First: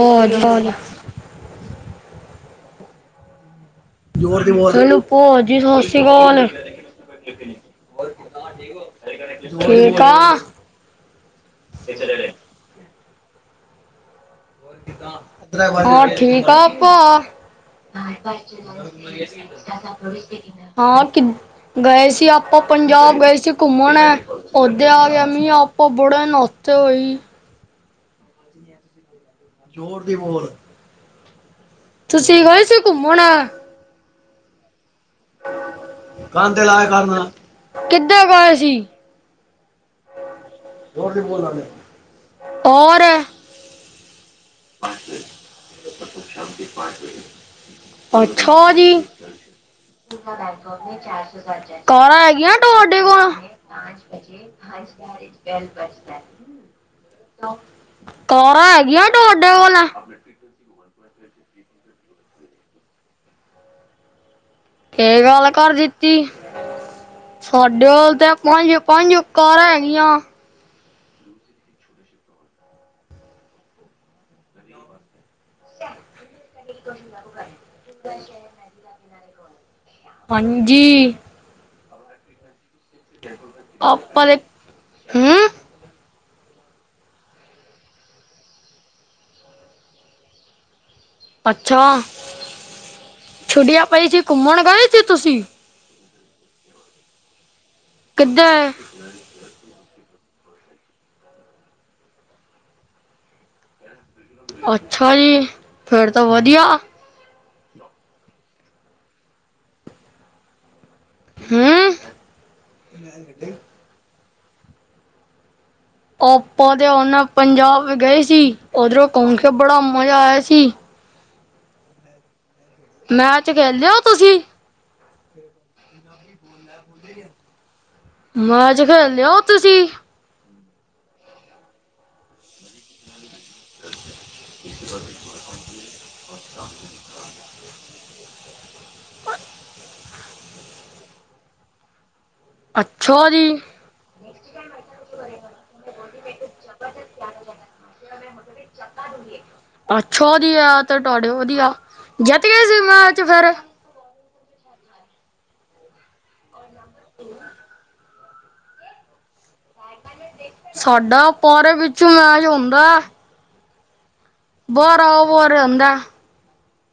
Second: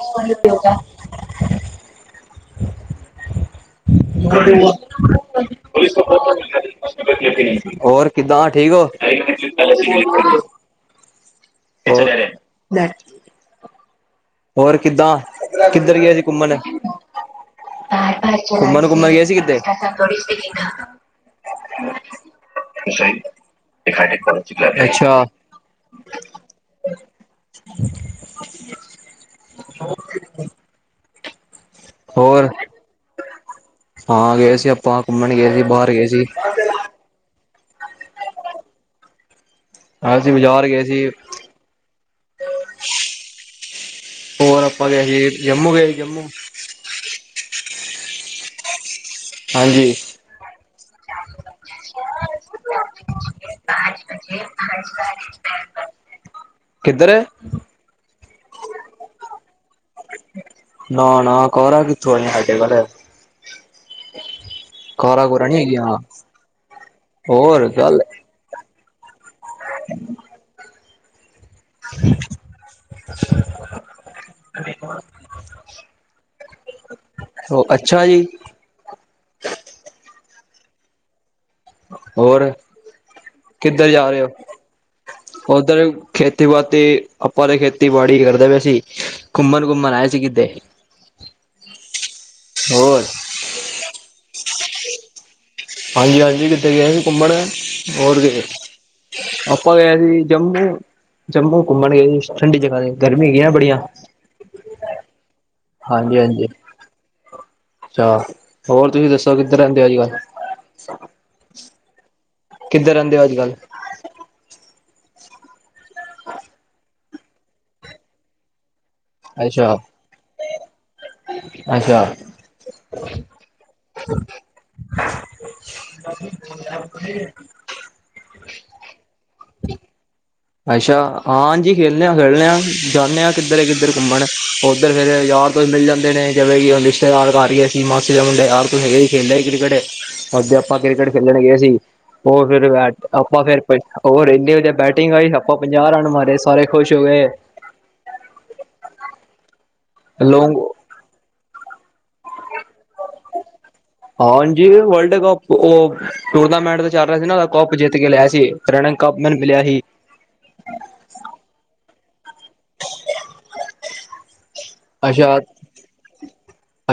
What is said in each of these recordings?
ਹੋਰ ਹੁਣ ਤੁਹਾਨੂੰ ਭੋਜ ਜੀ ਸਤਿ ਸ਼੍ਰੀ [unintelligible] ਹੋਰ ਕਿਦਾਂ ਠੀਕ ਹੋ ਅਕਾਲ ਬੱਸ ਕਿੱਧਰ ਹੋਰ ਗਏ ਸੀ ਠੀਕ ਘੁੰਮਣ ਆ ਪਾ ਘੁੰਮਣ ਘੁੰਮਣ ਗਏ ਸੀ ਕਿਤੇ ਹਾਂ ਕਿ ਗਏ ਸੀ ਆਪੋ ਪੰਜਾਬ ਗਏ ਸੀ ਘੁੰਮਣ ਓਦੇ ਆ ਅੱਛਾ ਗਿਆ ਮੀ ਆਪੋ ਬੁੜਨ ਤੋੜੀ ਹਠੀ [unintelligible] ਜ਼ੋਰ ਦੀ ਬੋਲ ਹੋਰ ਤੁਸੀਂ ਗਏ ਸੀ ਘੁੰਮਣ ਹਾਂ ਗਏ ਸੀ ਆਪਾਂ ਘੁੰਮਣ ਗਏ ਸੀ ਬਾਹਰ ਗਏ ਸੀ ਕੰ ਤੇ ਲਾਇਆ ਕਂੰ ਕਿਧਰ ਗਏ ਸੀ ਹਾਂ ਅਸੀਂ ਬਜ਼ਾਰ ਗਏ ਸੀ ਹੋਰ ਹੋਰ ਆਪਾਂ ਗਏ ਸੀ ਜੰਮੂ ਗਏ ਸੀ ਜੰਮੂ ਅਛਾ ਜੀ ਹਾਂਜੀ ਕਾਰਾਂ ਹੈਗੀਆਂ ਤੁਹਾਡੇ ਕੋਲ ਕਿੱਧਰ ਕਾਰਾਂ ਹੈਗੀਆਂ ਤੁਹਾਡੇ ਕੋਲ ਨਾ ਨਾ ਕਾਰਾਂ ਕਿੱਥੋਂ ਆਈਆ ਸਾਡੇ ਕੋਲ ਇਹ ਕਾਰਾਂ ਕੂਰਾਂ ਗੱਲ ਨੀ ਕਰ ਹੈਗੀਆਂ ਦਿੱਤੀ ਹੋਰ ਸਾਡੇ ਗੱਲ ਕੋਲ ਤੇ ਪੰਜ ਪੰਜ ਕਾਰਾਂ ਹੈਗੀਆਂ ਅ ਉਹ ਅੱਛਾ ਜੀ ਪੰਜੀ ਹੋਰ ਕਿੱਧਰ ਜਾ ਰਹੇ ਆਪਾਂ ਦੇ ਹੂੰ ਹੋ ਉਧਰ ਖੇਤੀਬਾਤੀ ਆਪਾਂ ਤਾਂ ਖੇਤੀਬਾੜੀ ਕਰਦੇ ਪਏ ਸੀ ਘੁੰਮਣ ਘੁੰਮਣ ਆਏ ਸੀ ਕਿਤੇ ਅੱਛਾ ਹੋਰ ਛੁਟੀਆਂ ਪਈ ਸੀ ਘੁੰਮਣ ਗਏ ਸੀ ਤੁਸੀਂ ਹਾਂਜੀ- ਹਾਂਜੀ ਕਿੱਥੇ ਗਏ ਘੁੰਮਣ ਹੋਰ ਕਿੱਧਰ ਆਪਾ ਗਏ ਸੀ ਜੰਮੂ ਜੰਮੂ ਘੁੰਮਣ ਗਏ ਸੀ ਠੰਡੀ ਜਗ੍ਹਾ ਤੇ ਗਰਮੀ ਹੈਗੀ ਆ ਬੜੀਆਂ। ਅੱਛਾ ਜੀ! ਫੇਰ ਹਾਂਜੀ ਤਾਂ ਹਾਂਜੀ ਵਧੀਆ। ਅੱਛਾ ਹੋਰ ਤੁਸੀਂ ਦੱਸੋ ਕਿੱਧਰ ਰਹਿੰਦੇ ਹੋ ਅਜ ਕੱਲ੍ਹ ਹਮ - ਕਿੱਧਰ ਰੇਂਦੇ ਹੋ ਅੱਜ ਕੱਲ? ਆਪਾ ਦੇ ਉਹਨਾਂ ਪੰਜਾਬ ਗਏ ਸੀ ਉਧਰੋ ਘੁੰਮ ਕੇ ਅੱਛਾ ਬੜਾ ਮਜਾ ਆਇਆ ਸੀ। ਅੱਛਾ- ਮੈਚ ਖੇਲਦੇ ਹੋ ਤੁਸੀਂ? [inaudible] ਮੈਚ ਖੇਲਦੇ ਹੋ ਤੁਸੀਂ? ਅੱਛਾ ਹਾਂਜੀ ਖੇਲਦੇ ਖੇਲਦੇ ਆ ਜਾਂਦੇ ਹਾਂ ਕਿੱਧਰ -ਕਿੱਧਰ ਘੁੰਮਣ ਉੱਧਰ ਫਿਰ ਯਾਰ ਕੋਈ ਮਿਲ ਜਾਂਦੇ ਨੇ ਜਿਵੇਂ ਕਿ ਹੁਨ ਰਿਸ਼ਤੇਦਾਰ ਘਰ ਹੀ ਐਸੀ ਅਸੀ ਮਾਸੀ ਦੇ ਮੁੰਡੇ ਯਾਰ ਹੀ ਖੇਡਦੇ ਹੀ ਕ੍ਰਿਕਟ। ਅੱਜ ਆਪਾਂ ਕ੍ਰਿਕਟ ਖੇਲਣ ਗਏ ਸੀ ਉਹ ਫਿਰ ਅੱਛਾ ਆਪਾਂ ਜੀ ਫਿਰ ਉਹ ਰਹਿੰਨਦੇ ਹੋਦੇ ਬੈਟ ਤਿਨ ਵਾਰੀ ਆਪਾਂ ਪੰਜਾਹ ਰਨ ਮਾਰੇ ਸਾਰੇ ਖੁਸ਼ ਹੋ ਗਏ। ਅੱਛਾ ਜੀ ਲੋਂਗ ਟੋੜਿਓ [inaudible] ਵਧੀਆ ਜਿੱਤ ਗਏ ਸੀ ਮੈਚ ਫਿਰ? ਹਾਂਜੀ ਵਰਲਡ ਕੱਪ ਉਹ ਟੂਰਨਾਮੈਂਟ ਤੇ ਚੱਲ ਰਿਆ ਸੀ ਨਾ ਓਹਦਾ ਕੱਪ ਜਿੱਤ ਲਿਆ ਸੀ ਤਰੇਨਿੰਗ ਕੱਪ ਮੈਨੂੰ ਮਿਲਿਆ ਸੀ। ਸਾਡਾ ਪਾਰਕ ਵਿੱਚ ਮੈਚ ਹੁੰਦਾਹੈ। ਬਾਰ ਅੱਛਾ ਬਾਰ ਆਂਦਾ। [inaudible]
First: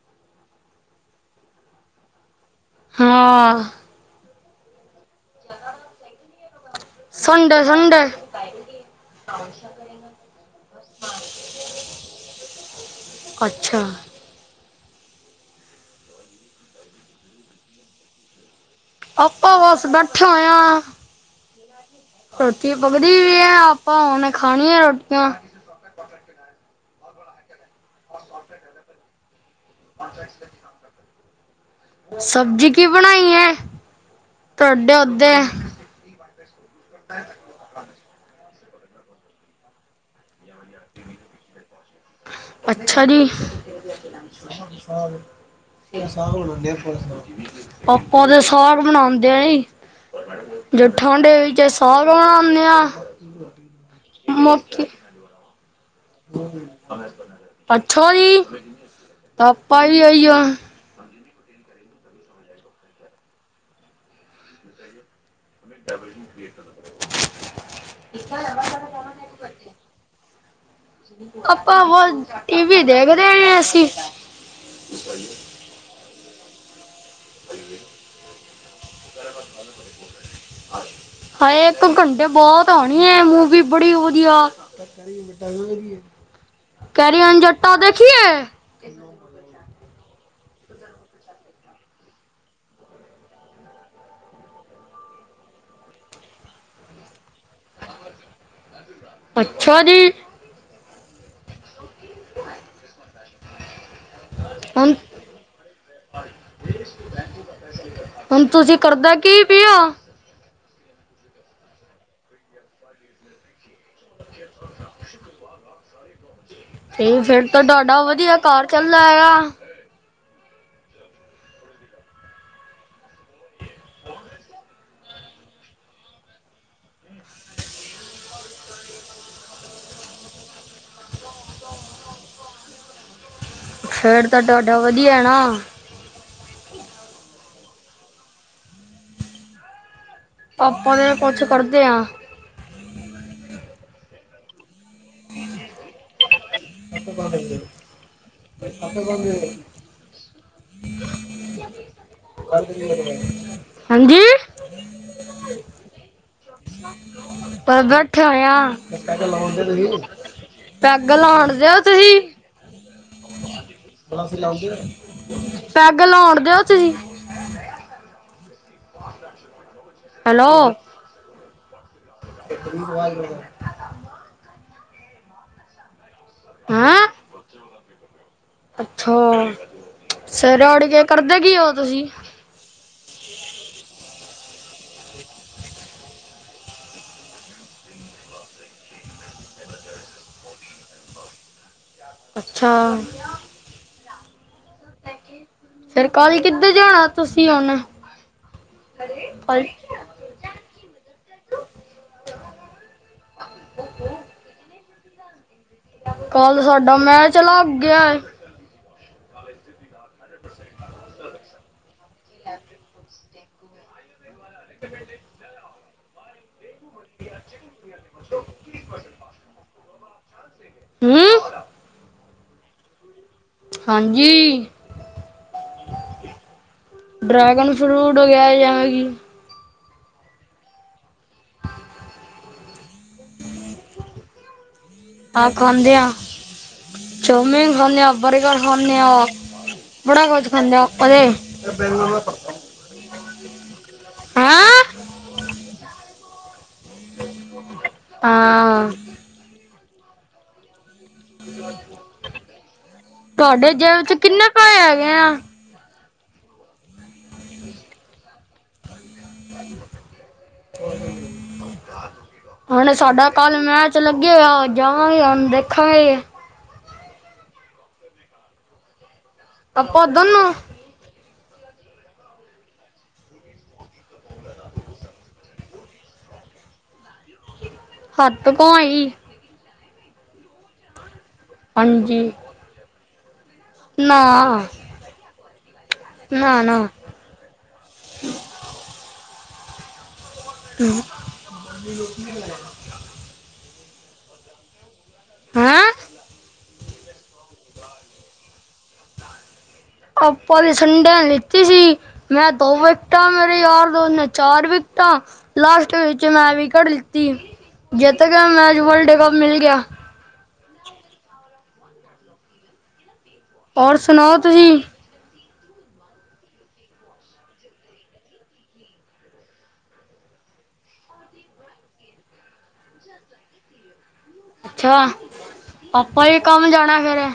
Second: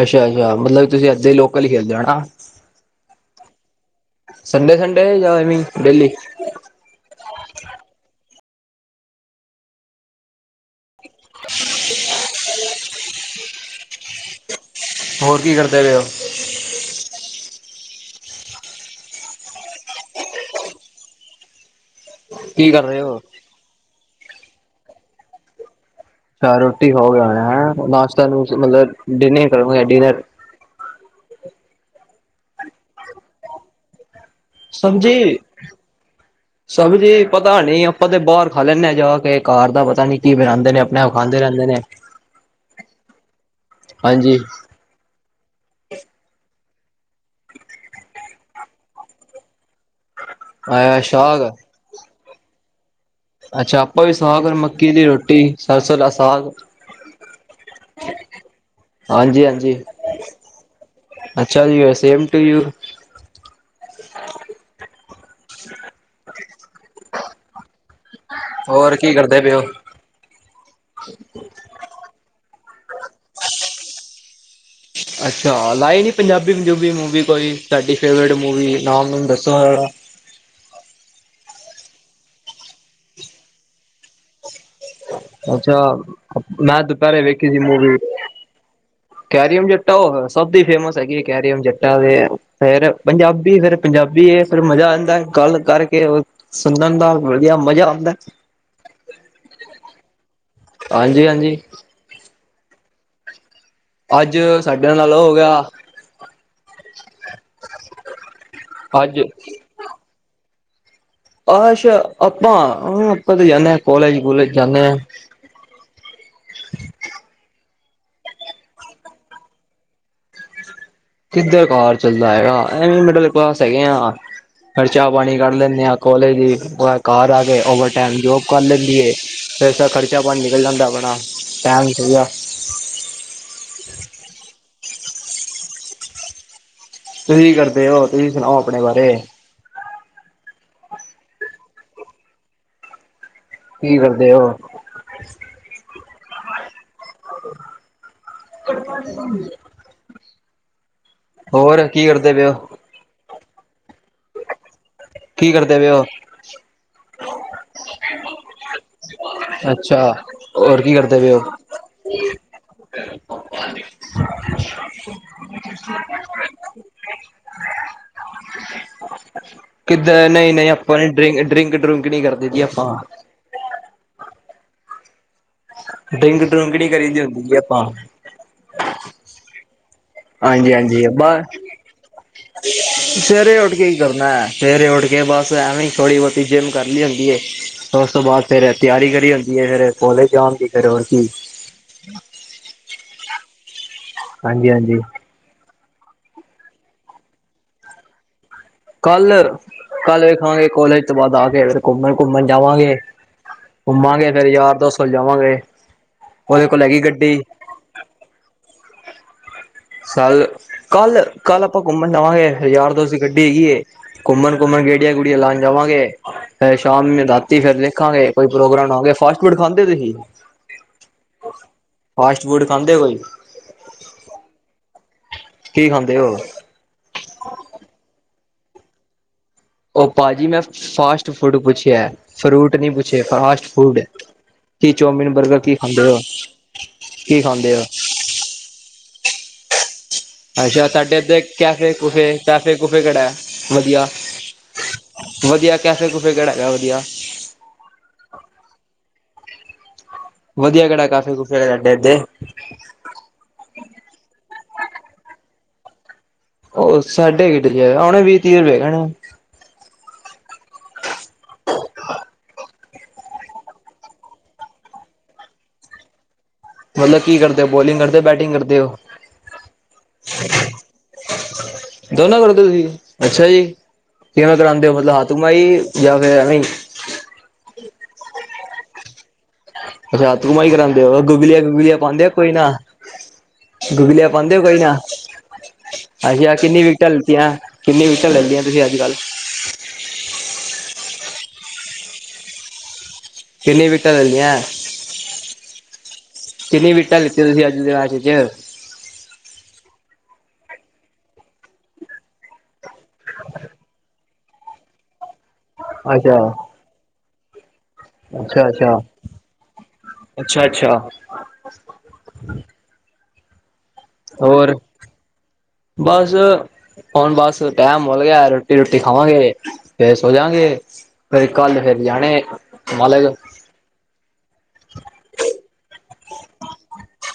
ਅੱਛਾ- ਅੱਛਾ ਮਤਲਬ ਤੁਸੀਂ ਇੱਥੇ ਲੋਕਲ ਹੀ ਖੇਲਦੇ ਹੋ ਨਾ? ਹਾਂ ਸੰਡੇ ਸੰਡੇ ਜਾ ਐਵੇ ਹੀ ਡੇਲੀ? ਸੰਡੇ ਸੰਡੇ [unintelligible] [inaudible] ਅੱਛਾ ਹੋਰ ਕੀ ਕਰਦੇ ਪਏ ਹੋ? ਆਪਾਂ ਬਸ ਬੈਠੇ ਹੋਏ ਆ। ਕੀ ਰੋਟੀ ਕਰ ਰਹੇ ਪਕਦੀ ਹੋ? ਪਈ ਹੈ ਆਪਾਂ ਉਹਨ ਖਾਣੀ ਹੈ ਰੋਟੀਆਂ। ਆ ਰੋਟੀ ਖਾਓਗੇ ਹੈਂ ਨਾਸ਼ਤਾ ਨੂੰਸ਼ ਮਤਲਬ ਡਿਨਰ ਕਰਗੇ ਡਿਨਰ? ਸਬਜ਼ੀ ਕੀ ਬਣਾਈ ਹੈ? ਤੁਹਾਡੇ ਉੱਤੇ ਸਬਜ਼ੀ ਸਬਜ਼ੀ ਪਤਾ ਨੀ ਆਪਾਂ ਤੇ ਬਾਹਰ ਖਾ ਲੈਂਦੇ ਹਾਂ ਜਾ ਕੇ ਘਰ ਦਾ ਪਤਾ ਨੀ ਕੀ ਬਣਾਂਦੇ ਨੇ ਆਪਣੇ ਆਪ ਖਾਂਦੇ ਰੈਂਦੇ ਨੇ। ਅੱਛਾ ਜੀ ਹਾਂਜੀ ਆਪਾ ਤੇ ਸਾਗ ਬਣਆਂਦੇ ਆ ਜੀ। ਜੇ ਅ ਠੰਡੇ ਸਾਗ ਵਿੱਚ ਸਾਗ ਬਣਾਂਦੇ ਆ। ਅੱਛਾ ਆਪਾਂ ਵੀ ਸਾਗ ਔਰ ਮੱਕੀ ਦੀ ਰੋਟੀ ਸਰਸੋ ਦਾ ਸਾਗ ਅੱਛਾ ਜੀ ਹਾਂਜੀ ਹਾਂਜੀ ਆਪਾਂ ਵੀ ਏਹੀ ਓ ਅੱਛਾ ਜੀ ਉ ਸੇਮ ਟੂ ਯੂ। [unintelligible] [inaudible] ਓਰ ਕੀ ਕਰਦੇ ਪਏ ਓ? ਆਪਾਂ ਬਸ ਟੀ ਵੀ ਦੇਖਦੇ ਯਾ ਅਸੀਂ। ਅੱਛਾ ਲਾਏ ਨੀ ਪੰਜਾਬੀ ਪੂੰਜੂਬੀ ਮੂਵੀ? ਕੋਈ ਤਾਡੀ ਫੇਵਰੇਟ ਮੂਵੀ ਨਾਮ ਨੂਮ ਦੱਸੋ ਜਰਾ ਹਾਏ ਏਕ ਘੰਟੇ ਬਾਦ ਆਣੀ ਹੈ ਮੂਵੀ ਬੜੀ ਵਧੀਆ। ਅੱਛਾ, ਮੈਂ ਦੁਪਹਿਰੇ ਕੈਰੀਓਨ ਜੱਟਾ ਦੇਖੀਏ? ਕੈਰੀਓਨ ਜੱਟਾ ਉ ਹੋਏ ਸਭ ਦੀ ਫੇਮਸ ਹੈਗੀ ਕੈਰੀਓਨ ਜੱਟਾ ਤੇ ਫਿਰ ਪੰਜਾਬੀ ਫਿਰ ਪੰਜਾਬੀ ਏ ਫਿਰ ਮਜ਼ਾ ਆਂਦਾ ਏ ਗੱਲ ਕਰਕੇ ਸੁਣਨ ਦਾ ਵਧੀਆ ਮਜ਼ਾ ਆਂਦਾ ਏ। ਅੱਛਾ ਜੀ! ਹਾਂਜੀ ਹਾਂਜੀ। [inaudible] ਅੱਜ ਹੁਣ ਸਾਡੇ ਨਾਲ ਓ ਹੋਗਿਆ। ਹੁਣ ਤੁਸੀਂ ਕਰਦਾ ਅੱਜ ਕੀ ਪੇਓ। ਅੱਛਾ। ਆਪਾਂ-ਆਪਾਂ ਤੇ ਜਾਂਦੇ ਹਾਂ। ਕਾਲਜ-ਕੂਲੇਜ ਜਾਂਦੇ ਹਾਂ। ਤੇ ਫਿਰ ਤਾਂ ਤੁਹਾਡਾ ਵਧੀਆ ਘਾਰ ਚੱਲਦਾ ਹੈਗਾ। ਕਿੱਧਰ ਘਾਰ ਚੱਲਦਾ ਹੈਗਾ। ਐਵੇਂ ਮਿਡਲ ਕਲਾਸ ਹੈਗੇ ਆ। ਖਰਚਾ ਪਾਣੀ ਕੱਢ ਲੈਂਦੇ ਆਂ। ਕਾਲਜ ਘਰ ਆ ਕੇ ਓਵਰ ਟਾਈਮ ਜੋਬ ਕਰ ਲੈਂਦੀ ਏ। ਫਿਰ ਤਾਂ ਖਰਚਾ ਪਾਣੀ ਨਿਕਲ ਜਾਂਦਾ ਆਪਣਾ ਟਾਈਮ ਪੂਰਾ। ਫਿਰ ਤਾਂ ਤੁਹਾਡਾ ਵਧੀਆ ਨਾ। ਤੁਸੀਂ ਕਰਦੇ ਹੋ, ਤੁਸੀਂ ਸੁਣਾਓ ਆਪਣੇ ਬਾਰੇ। ਆਪਾ ਤਾ ਕੁੱਛ ਕਰਦੇ ਆ। ਕੀ ਕਰਦੇ ਹੋ। [unintelligible] ਹੋਰ ਕੀ ਕਰਦੇ ਪਏ ਹੋ ਹਾਂਜੀ। ਕੀ ਕਰਦੇ ਪਏ ਓ। [unintelligible] ਪਰ ਬੈਠੇ ਹੋਆ। ਪੈਗਲ ਲਾਓ ਅੱਛਾ ਹੋਰ ਕੀ ਕਰਦੇ ਪਏ ਹੋ? ਦਿਓ ਤੁਸੀਂ ਪੈਗ ਲਾਓ ਦਿਓ ਤੁਸੀਂ ਕਿੱਦੇ ਹੈਲੋ ਨਹੀਂ- ਨਹੀਂ ਆਪਾਂ ਡਿੰ-ਡਰਿੰਕ -ਡਰਕ ਨਹੀ ਕਰਦੇ। ਜੀ ਆਪਾਂ। [inaudible] ਡਰਿੰਗ- ਡਰੂੰਗ ਨਹੀਂ ਹਾਂ ਕਰੀ ਦੀ ਹੁੰਦੀ ਜ ਆਪਾਂ। ਅੱਛਾ ਸਵੇਰੇ ਹਾਂਜੀ ਉਠ ਕੇ ਹਾਂਜੀ ਕਰਦੇ ਬਸ ਕੀ ਹੋ ਤੁਸੀਂ? ਸਵੇਰੇ ਉੱਠ ਕੇ ਹੀ ਕਰਨਾ। ਸਵੇਰੇ ਉੱਠ ਕੇ ਬਸ ਐਵੇਂ, ਥੋੜੀ ਬਹੁਤੀ ਜਿੰਮ ਕਰਨੀ ਹੁੰਦੀ ਐ। ਉਸ ਤੋਂ ਬਾਅਦ ਫੇਰ ਤਿਆਰੀ ਕਰੀ ਹੁੰਦੀ ਹੈ। ਫੇਰ ਕੋਲੇਜ ਜਾਣ ਦੀ, ਫਰ ਹੋਰ ਕੀ ਅੱਛਾ। ਹਾਂਜੀ ਹਾਂਜੀ ਫਿਰ ਕੱਲ ਕਿੱਧਰ ਜਾਣਾ ਤੁਸੀਂ ਹੁਣ? ਕੱਲ- ਕੱਲ ਵੇਖਾਂਗੇ ਕੋਲੇਜ ਤੋਂ ਬਾਅਦ ਆ ਕੇ, ਫਿਰ ਘੁੰਮਣ- ਘੁੰਮਣ ਜਾਵਾਂਗੇ। ਘੁੰਮਾਂਗੇ, ਫੇਰ ਯਾਰ ਦੋਸਤ ਕੋਲ ਜਾਵਾਂਗੇ। ਕੱਲ ਉਹਦੇ ਕੋਲ ਸਾਡਾ, ਹੈਗੀ ਮੈਂ ਗੱਡੀ ਚਲਾ ਗਿਆ। ਕੱਲ- ਕੱਲ -ਕੱਲ ਆਪਾਂ ਘੁੰਮਣ ਜਾਵਾਂਗੇ। ਯਾਰ ਦੋਸਤ ਗੱਡੀ ਹੈਗੀ ਹੈ। ਘੁੰਮਣ- ਘੁੰਮਣ ਗੇੜੀਆਂ- ਗੁੜੀਆਂ ਲਾਉਣ ਜਾਵਾਂਗੇ। ਫ ਸ਼ਾਮ ਰਾਤੀ ਫੇਰ ਦੇਖਾਂਗੇ। ਕੋਈ ਪ੍ਰੋਗਰਾਮ ਆਵਾਂਗੇ, ਫਾਸਟ- ਫੂਡ ਖਾਂਦੇ ਤੁਸੀਂ? ਹੂੰ ਫਾਸਟ- ਫੂਡ ਖਾਂਦੇ ਕੋਈ ਹਾਂਜੀ ਕੀ ਖਾਂਦੇ ਹੋ। ਡਰੈਗਨ -ਫਰੂਟ ਵਗਰਾ ਜਾ ਹੋਰ ਕੀ ਉਹ ਭਾਜੀ। ਮੈਂ ਫਾਸਟ-ਫੂਡ ਪੁੱਛਿਆ ਫਰੂਟ ਨ ਪੁੱਛਿਆ। ਫਾਸਟ ਫੂਡ ਕੀ ਚੋਮਿਨ, ਆਹ ਬਰਗਰ ਕੀ ਖਾਂਦੇ ਆ ਹੋ, ਕੀ ਚੌਮਿਨ ਖਾਂਦੇ ਹੋ? ਆ ਬਰਗਰ ਖਾਂਦੇ ਆ। ਬੜਾ ਕੁਝ ਖਾਂਦੇ ਆ ਅੱਛਾ। ਤਾਡੇ ਉਹਦੇ ਇੱੱਥੂ ਕੈਫੇ- ਕੁਫੇ -ਕੈਫੇ- ਕੁਫੇ ਕਿਹੜਾ ਵਧੀਆ। ਹੈਂ ਵਧੀਆ ਕੈਫੇ- ਕੂਫੇ ਕਿਹੜਾ ਹੈਗਾ ਵਧੀਆ। ਹਾਂ। ਵਧੀਆ ਕਿਹੜਾ ਕਾਫੇ-ਕੁਫੈ ਤਾਡੇ ਇੱਥੇ? ਤੁਹਾਡੇ ਜੇਬ ਚ ਕਿੰਨੇ ਕੁਏ ਹੈਗੇ ਆ। ਉਹ ਸਾਢੇ ਕਿੱਥੇ, ਹੁਣੇ ਵੀਹ- ਤੀਹ ਰੁਪਏ ਹੈਣਾ। [unintelligible] ਹੁਣ ਸਾਡਾ ਕੱਲ ਮੈਚ ਲੱਗੇਗਾ ਜਾਵਾਂਗੇ ਹੁਣ ਦੇਖਾਂਗੇ। ਮਤਲਬ ਕੀ ਕਰਦੇ ਹੋ ਬੋਲਿੰਗ ਕਰਦੇ ਬੈਟਿੰਗ ਕਰਦੇ ਹੋ? ਤਪ ਦੋਨੋ। ਦੋਨੋ ਕਰਦੇ ਤੁਸੀਂ ਅੱਛਾ ਜੀ। ਕਿਵੇਂ ਕਰਾਉਂਦੇ ਹੋ ਮਤਲਬ ਹੱਥ ਮਾਈ ਜਾਂ ਫਿਰ ਐਵੇਂ ਹੀ। ਹੱਥ ਧੋ ਆਈ। ਅੱਛਾ। ਹੱਥ ਧੋ ਆਈ ਕਰਾਉਦੇ ਓ, ਗੁਗਲਆ- ਗੁਗਲਆ ਹਾਂਜੀ ਪਾਉਂਦੇ ਹੋ ਕੋਈ ਨਾ। ਨਾ ਗੁਗਲੀਆ ਪਾਉਂਦੇ ਪਈ ਨਾ। ਅੱਛਾ ਨਾ ਕਿੰਨੀ ਨਾ ਵਿਕਟਾਂ ਲਿੱਤੀਆਂ ਕਿੰਨੀਆਂ ਵਿਕਟਾਂ ਲੈ ਲਈਆਂ ਤੁਸੀਂ ਅੱਜ ਕੱਲ੍ਹ। [unintelligible] ਕਿੰਨੀਆਂ ਵਿਕਟਾਂ ਲੈ ਲਈਆਂ? ਹੈਂ ਕਿੰਨੀਆਂ ਵਿਕਟਾਂ ਲਿੱਤੀਆਂ ਤੁਸੀਂ ਅੱਜ ਦੇ ਰਾਜ ਚ ਆਪਾਂ ਦੀ ਸੰਡੇ ਲਿੱਤੀ ਸੀ। ਮੈਂ ਦੋ ਵਿਕਟਾਂ ਮੇਰੇ ਯਾਰ ਦੋਸਤ ਨੇ ਚਾਰ ਵਿਕਟਾਂ। ਲਾਸਟ ਵਿੱਚ ਅੱਛਾ ਮੈਂ ਵਿਕਟ ਲਿੱਤੀ ਜਿੱਤ ਗਏ ਅੱਛਾ ਮੈਚ ਅੱਛਾ ਵਰਲਡ ਕੱਪ ਮਿਲ ਗਿਆ। ਅੱਛਾ ਅੱਛਾ [inaudible] ਔਰ। ਸੁਣਾਓ ਤੁਸੀਂ ਹੋਰ ਬਸ ਹੁਣ ਬਸ ਟੈਮ ਮਲ ਗਿਆ ਰੋਟੀ ਰੋਟੀ ਖਾਵਾਂਗੇ ਫਿਰ ਸੋ ਜਾਗੇ। ਫਿਰ ਕੱਲ ਫੇਰ ਜਾਣੇ ਹਲੇ। ਅੱਛਾ ਆਪਾ ਵੀ ਕੰਮ ਜਾਣਾ ਸਵੇਰੇ।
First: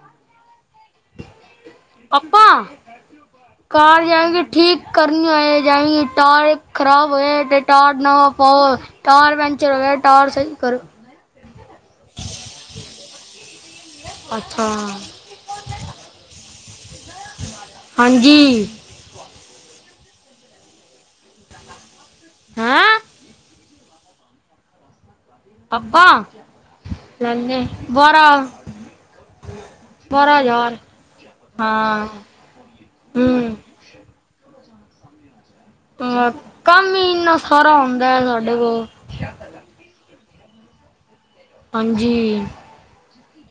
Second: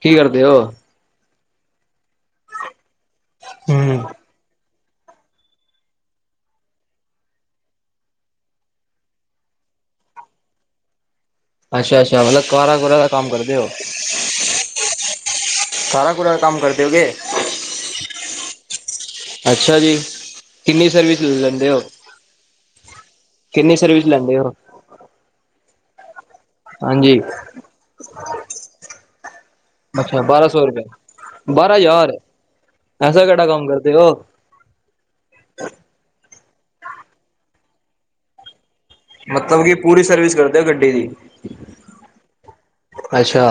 ਕੀ ਕਰਦੇ ਹੋ? ਆਪਾ ਘਰ ਹਮ ਜਾਏ ਕੇ ਠੀਕ। ਕਰਨ ਹੋਏ ਜਾ ਟੋਇਆ ਖ਼ਰਾਬ ਹੋਏ ਤੇ ਤਾਰ ਨਾਂ ਪਾਓ। ਟਾਇਰ ਪੈਂਚਰ ਹੋ ਗਿਆ ਟਾਇਰ ਸਹੀ ਕਰੋ। ਅੱਛਾ, ਅੱਛਾ ਮਤਲਬ ਕਾਰਾਂ ਕੂਰਾ ਦਾ ਕੰਮ ਕਰਦੇ ਹੋ? ਕਾਰਾਂ ਕੋਰਾ ਦਾ ਕੰਮ ਕਰਦੇ ਹੋ ਕੇ? ਹਾਂਜੀ ਅੱਛਾ ਜੀ ਕਿੰਨੀ ਸਰਵਿਸ ਲੈਂਦੇ ਹੋ? ਹਾਂ ਕਿੰਨੀ ਸਰਵਿਸ ਲੈਂਦੇ ਹੋ? ਆਪਾਂ? ਹਾਂਜੀ ਬਾਂਰਾਂ। ਅੱਛਾ ਬਾਰਾਂ ਸੌ ਰੁਪਏ ਬਾਰਾਂ ਹਾਂ ਹਜ਼ਾਰ ਐਸਾ ਕਿਹੜਾ ਹੂੰ ਕੰਮ ਕਰਦੇ ਹੋ। ਹ ਕੰਮ ਹੀ ਇੰਨਾ ਸਾਰਾ ਹੁੰਂਦਾ ਹੈ ਸਾਡੇ ਕੋਲ। ਮਤਲਬ ਕਿ ਪੂਰੀ ਸਰਵਿਸ ਕਰਦੇ ਹੋ ਗੱਡੀ ਦੀ। ਹਾਂਜੀ ਅੱਛਾ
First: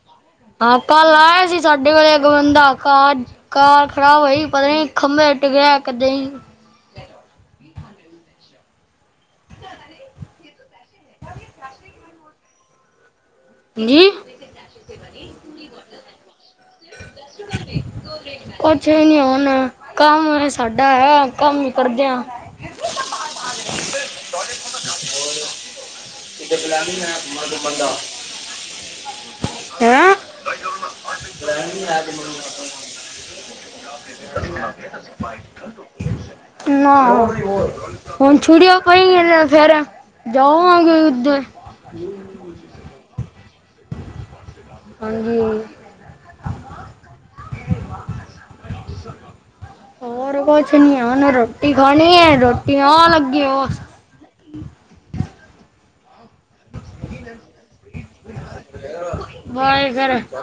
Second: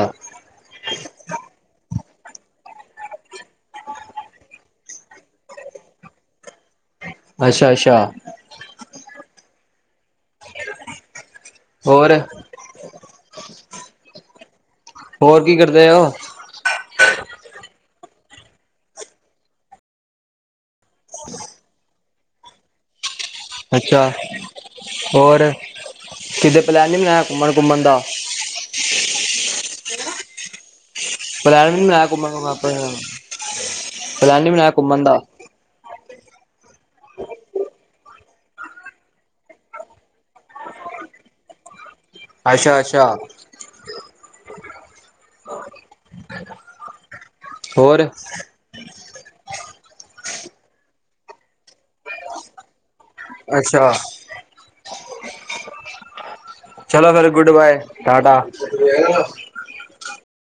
ਹਾਂ ਕੱਲ ਆਏ ਸੀ ਸਾਡੇ ਕੋਲੇ ਇੱਕ ਬੰਦਾ ਕਾਰ। ਕਾਰ ਖਰਾਬ ਹੋਈ ਪਤਾ ਨੀ ਖੰਭੇ ਟਗਿਆ ਕੱਦੇ ਹੀ। ਅੱਛਾ ਅੱਛਾ ਸਾਰੇ ਹੋਰ ਜੀ ਹੋਰ ਕੀ ਕਰਦੇ ਔ? ਕੁਛ ਹੀ ਨਹੀਂ ਹੁਣ ਕੰਮ ਵ। ਸਾਡਾ ਹੈ ਕੰਮ ਕਰਦੇ ਆ। ਅੱਛਾ ਹੋਰ ਕਿਤੇ ਪਲੈਨ ਨੀ ਬਣਾਇਆ ਘੁੰਮਣ ਘੁੰਮਣ ਦਾ। ਹੈਂ? ਪਲੈਨ ਵੀ ਨੀ ਬਣਾਇਆ ਘੁੰਮਣ ਪਲੈਨ ਨੀ ਬਣਾਇਆ ਘੁੰਮਣ ਦਾ ਨਾਂ। ਹੁਣ ਛੁੱਟੀਆਂ ਪੈਣਗੀਆਂ ਫੇਰ ਜਾਵਾਂਗੇ ਉਧਰ। ਅੱਛਾ ਅੱਛਾ ਹਾਂਜੀ। ਹੋਰ? ਹੋਰ ਕੁਛ ਨੀ। ਹੁਨ ਰ੍ਹੋਟੀ ਖਾਣੀ ਏ, ਰ੍ਹੋਟੀ ਆਉਣ ਲੱਗੀ ਏ, ਬਸ। ਅੱਛਾ ਚਲੋ ਫਿਰ, ਗੁੱਡ ਬਾਏ, ਟਾਟਾ। ਬਾਏ ਫਿਰ।